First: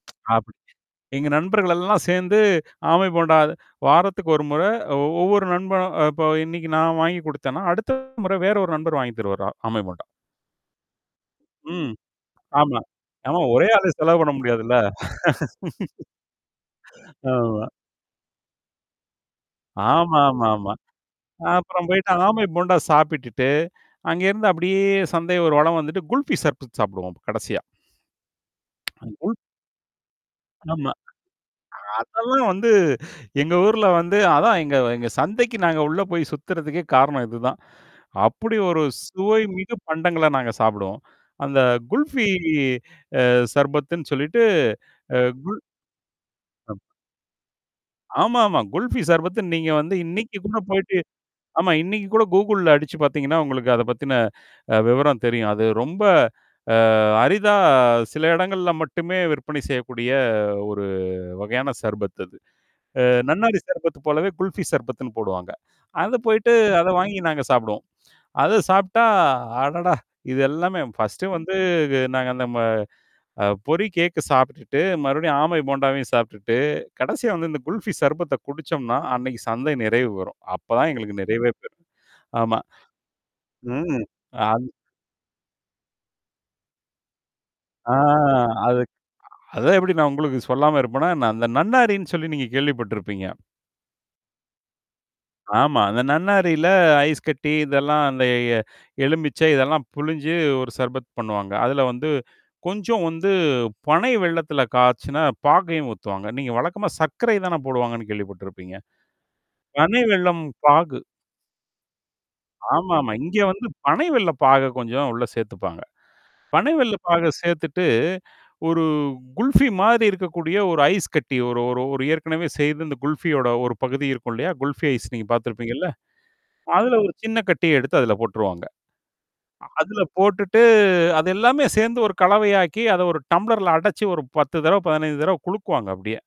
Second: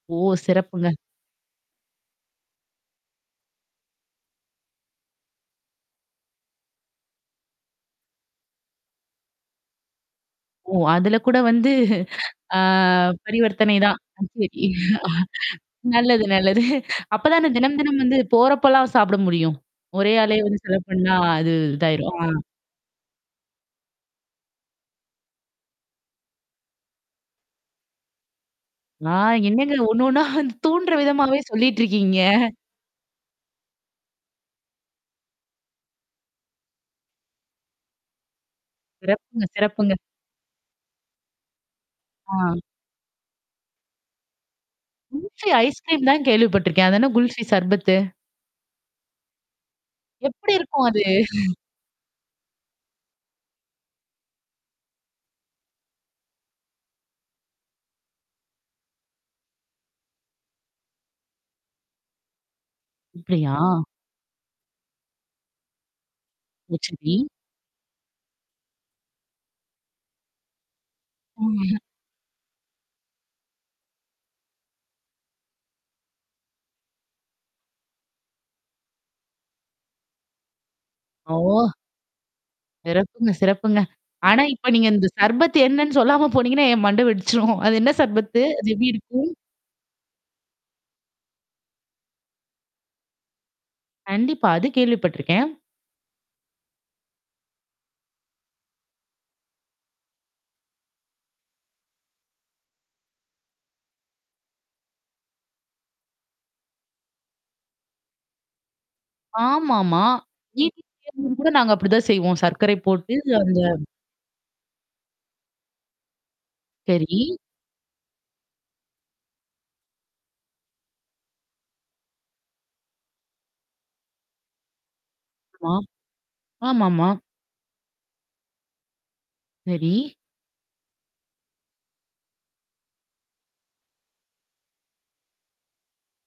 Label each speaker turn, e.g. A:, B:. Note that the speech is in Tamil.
A: ஓ!
B: அப்படி
A: சிறப்புங்க.
B: எங்க நண்பர்கள் எல்லாம் சேர்ந்து ஆமை போண்டா வாரத்துக்கு ஒரு முறை ஒ ஒவ்வொரு நண்பனும் இப்ப இன்னைக்கு நான் வாங்கி குடுத்தேன்னா, அடுத்த முறை வேற ஒரு நண்பர் வாங்கி தருவாறு, ஆமை போண்டா.
A: ஓ! அதுல கூட வந்து
B: ம்.
A: ஆ
B: ஆமா. ஆமா ஒரே
A: பரிவர்த்தனை
B: ஆளு
A: தான்.
B: செலவு பண்ண
A: இ
B: முடியாதுல்ல?
A: அ நல்லது நல்லது. அப்ப தானே
B: ஆமா.
A: தினம் தினம் வந்து போறப்போலாம் சாப்பிட முடியும். ஒரே ஆளே வந்து
B: ஆமாமாமா.
A: செலவு பண்ணா அது
B: அப்புறம் போயிட்டு
A: இதாயிரும். ஆ.
B: ஆமை போண்டா சாப்பிட்டுட்டு, அங்கேருந்து அப்படியே சந்தை ஒரு வளம் வந்துட்டு குல்ஃபி சர்பத் சாப்பிடுவோம் அப்ப கடைசியா. குல்
A: நான் என்னங்க ஒண்ணு ஒண்ணா
B: ஆமா.
A: தூண்டுற விதமாவே சொல்லிட்டுருக்கீங்க.
B: அதெல்லாம் வந்து எங்க ஊர்ல வந்து அதான் எங்க எங்க சந்தைக்கு நாங்க உள்ள போய் சுத்துறதுக்கே காரணம் இதுதான். அப்படி ஒரு சுவை
A: சிறப்புங்க,
B: மிகு
A: சிறப்புங்க.
B: பண்டங்கள்ல நாங்க சாப்பிடுவோம். அந்த குல்ஃபி
A: ஆ.
B: அ சர்பத்துன்னு சொல்லிட்டு அ
A: குல்ஃபி
B: குல்
A: ஐஸ்கிரீம் தான்
B: அ.
A: கேள்விப்பட்டுக்கேன். அத என்ன குல்ஃபி சர்பத்து?
B: ஆமாமா. குல்ஃபீ சார்பத்து நீங்க வந்து இன்னைக்கு
A: எப்படி
B: கூட
A: இருக்கும்
B: போயிட்டு.
A: அது?
B: ஆமா. இன்னைக்கு கூட கூகுள்ல அடிச்சு பார்த்தீங்கன்னா, உங்களுக்கு அத பத்தின அ விவரம் தெரியும். அது ரொம்ப அ அரிதா சில இடங்கள்ல மட்டுமே விற்பனை செய்யக்கூடிய ஒரு வகையான சார்பத் அது. அ
A: அப்படியா?
B: நன்னாரி சர்பத்து போலவே குல்ஃபி சர்பத்துன்னு போடுவாங்க. அத போயிட்டு
A: ஓ!
B: அத வாங்கி
A: சரி.
B: நாங்க சாப்பிடுவோம். அத சாப்ட்டா, அடடா! இது எல்லாமே ஃபர்ஸ்ட்டு வந்து நாங்க அந்த ம அ பொறி கேக்கு சாப்பிட்டுட்டு, மறுபடியும் ஆமை போண்டாவையும் சாப்புட்டுட்டு, கடைசியா வந்து இந்த குல்ஃபி சர்பத்த குடிச்சோம்னா, அன்னைக்கு சந்தை நிறைவு வரும். அப்பதான் எங்களுக்கு நிறைவே
A: ஓ!
B: பெரும். ஆமா.
A: சிறப்புங்க, சிறப்புங்க.
B: ம்.
A: ஆனா
B: அது
A: இப்ப நீங்க இந்த சர்பத் என்னன்னு சொல்லாம போனீங்கன்னா என் மண்ட வெடிச்சுடும். அது என்ன
B: ஆ
A: சர்பத்து? அது
B: அதுக்கு
A: எப்பிடி இருக்கும்?
B: அதான் எப்படி நான் உங்களுக்கு சொல்லாம இருப்பேனா என்ன? அந்த நன்னாரின்னு சொல்லி நீங்க கேள்விப்பட்டுருப்பீங்க.
A: கண்டிப்பா. அது கேள்விப்பட்டுருக்கேன்.
B: ஆமா. அந்த நன்னாரில ஐஸ் கட்டி இதெல்லாம் அந்த எ எலுமிிச்சை இதெல்லாம் புளிஞ்சு ஒரு சர்பத் பண்ணுவாங்க. அதுல வந்து கொஞ்சம் வந்து பனை வெல்லத்துல காய்ச்சுன பாகையும் ஊத்துவாங்க. நீங்க வழக்கமா சர்க்கரை தானே போடுவாங்கன்னு கேள்விப்பட்டுருப்பீங்க? பனை
A: ஆமாமா.
B: வெல்லம்
A: மீதி
B: பாகு.
A: மீற்னத கூட நாங்க அப்படிதான் செய்வோம். சர்க்கரை
B: ஆமாமா.
A: போட்டு
B: இங்க
A: அந்த
B: வந்து பனை வெல்ல பாக கொஞ்சம் உள்ள சேர்த்துப்பாங்க. பனை வெல்ல பாக
A: சரி.
B: சேர்த்துட்டு ஒரு குல்ஃபி மாரி இருக்கக்கூடிய ஒரு ஐஸ் கட்டி ஒரு ஒரு ஒரு ஏற்கனவே செய்து இந்த குல்ஃபியோட ஒரு பகுதி இருக்கும் இல்லையா? குல்ஃபி ஐஸ் நீங்க
A: ஆமா.
B: பார்த்திருப்பீங்கல்ல? அதுல
A: ஆமாமா.
B: ஒரு சின்ன கட்டிய எடுத்து அதில போட்டுருவாங்க.
A: சரி.
B: அதில போட்டுட்டு அது எல்லாமே சேர்ந்து ஒரு கலவையாக்கி, அத ஒரு டம்ளர்ல அடைச்சு ஒரு 10 தடவ, 15 தடவ குழுக்குவாங்க அப்படியே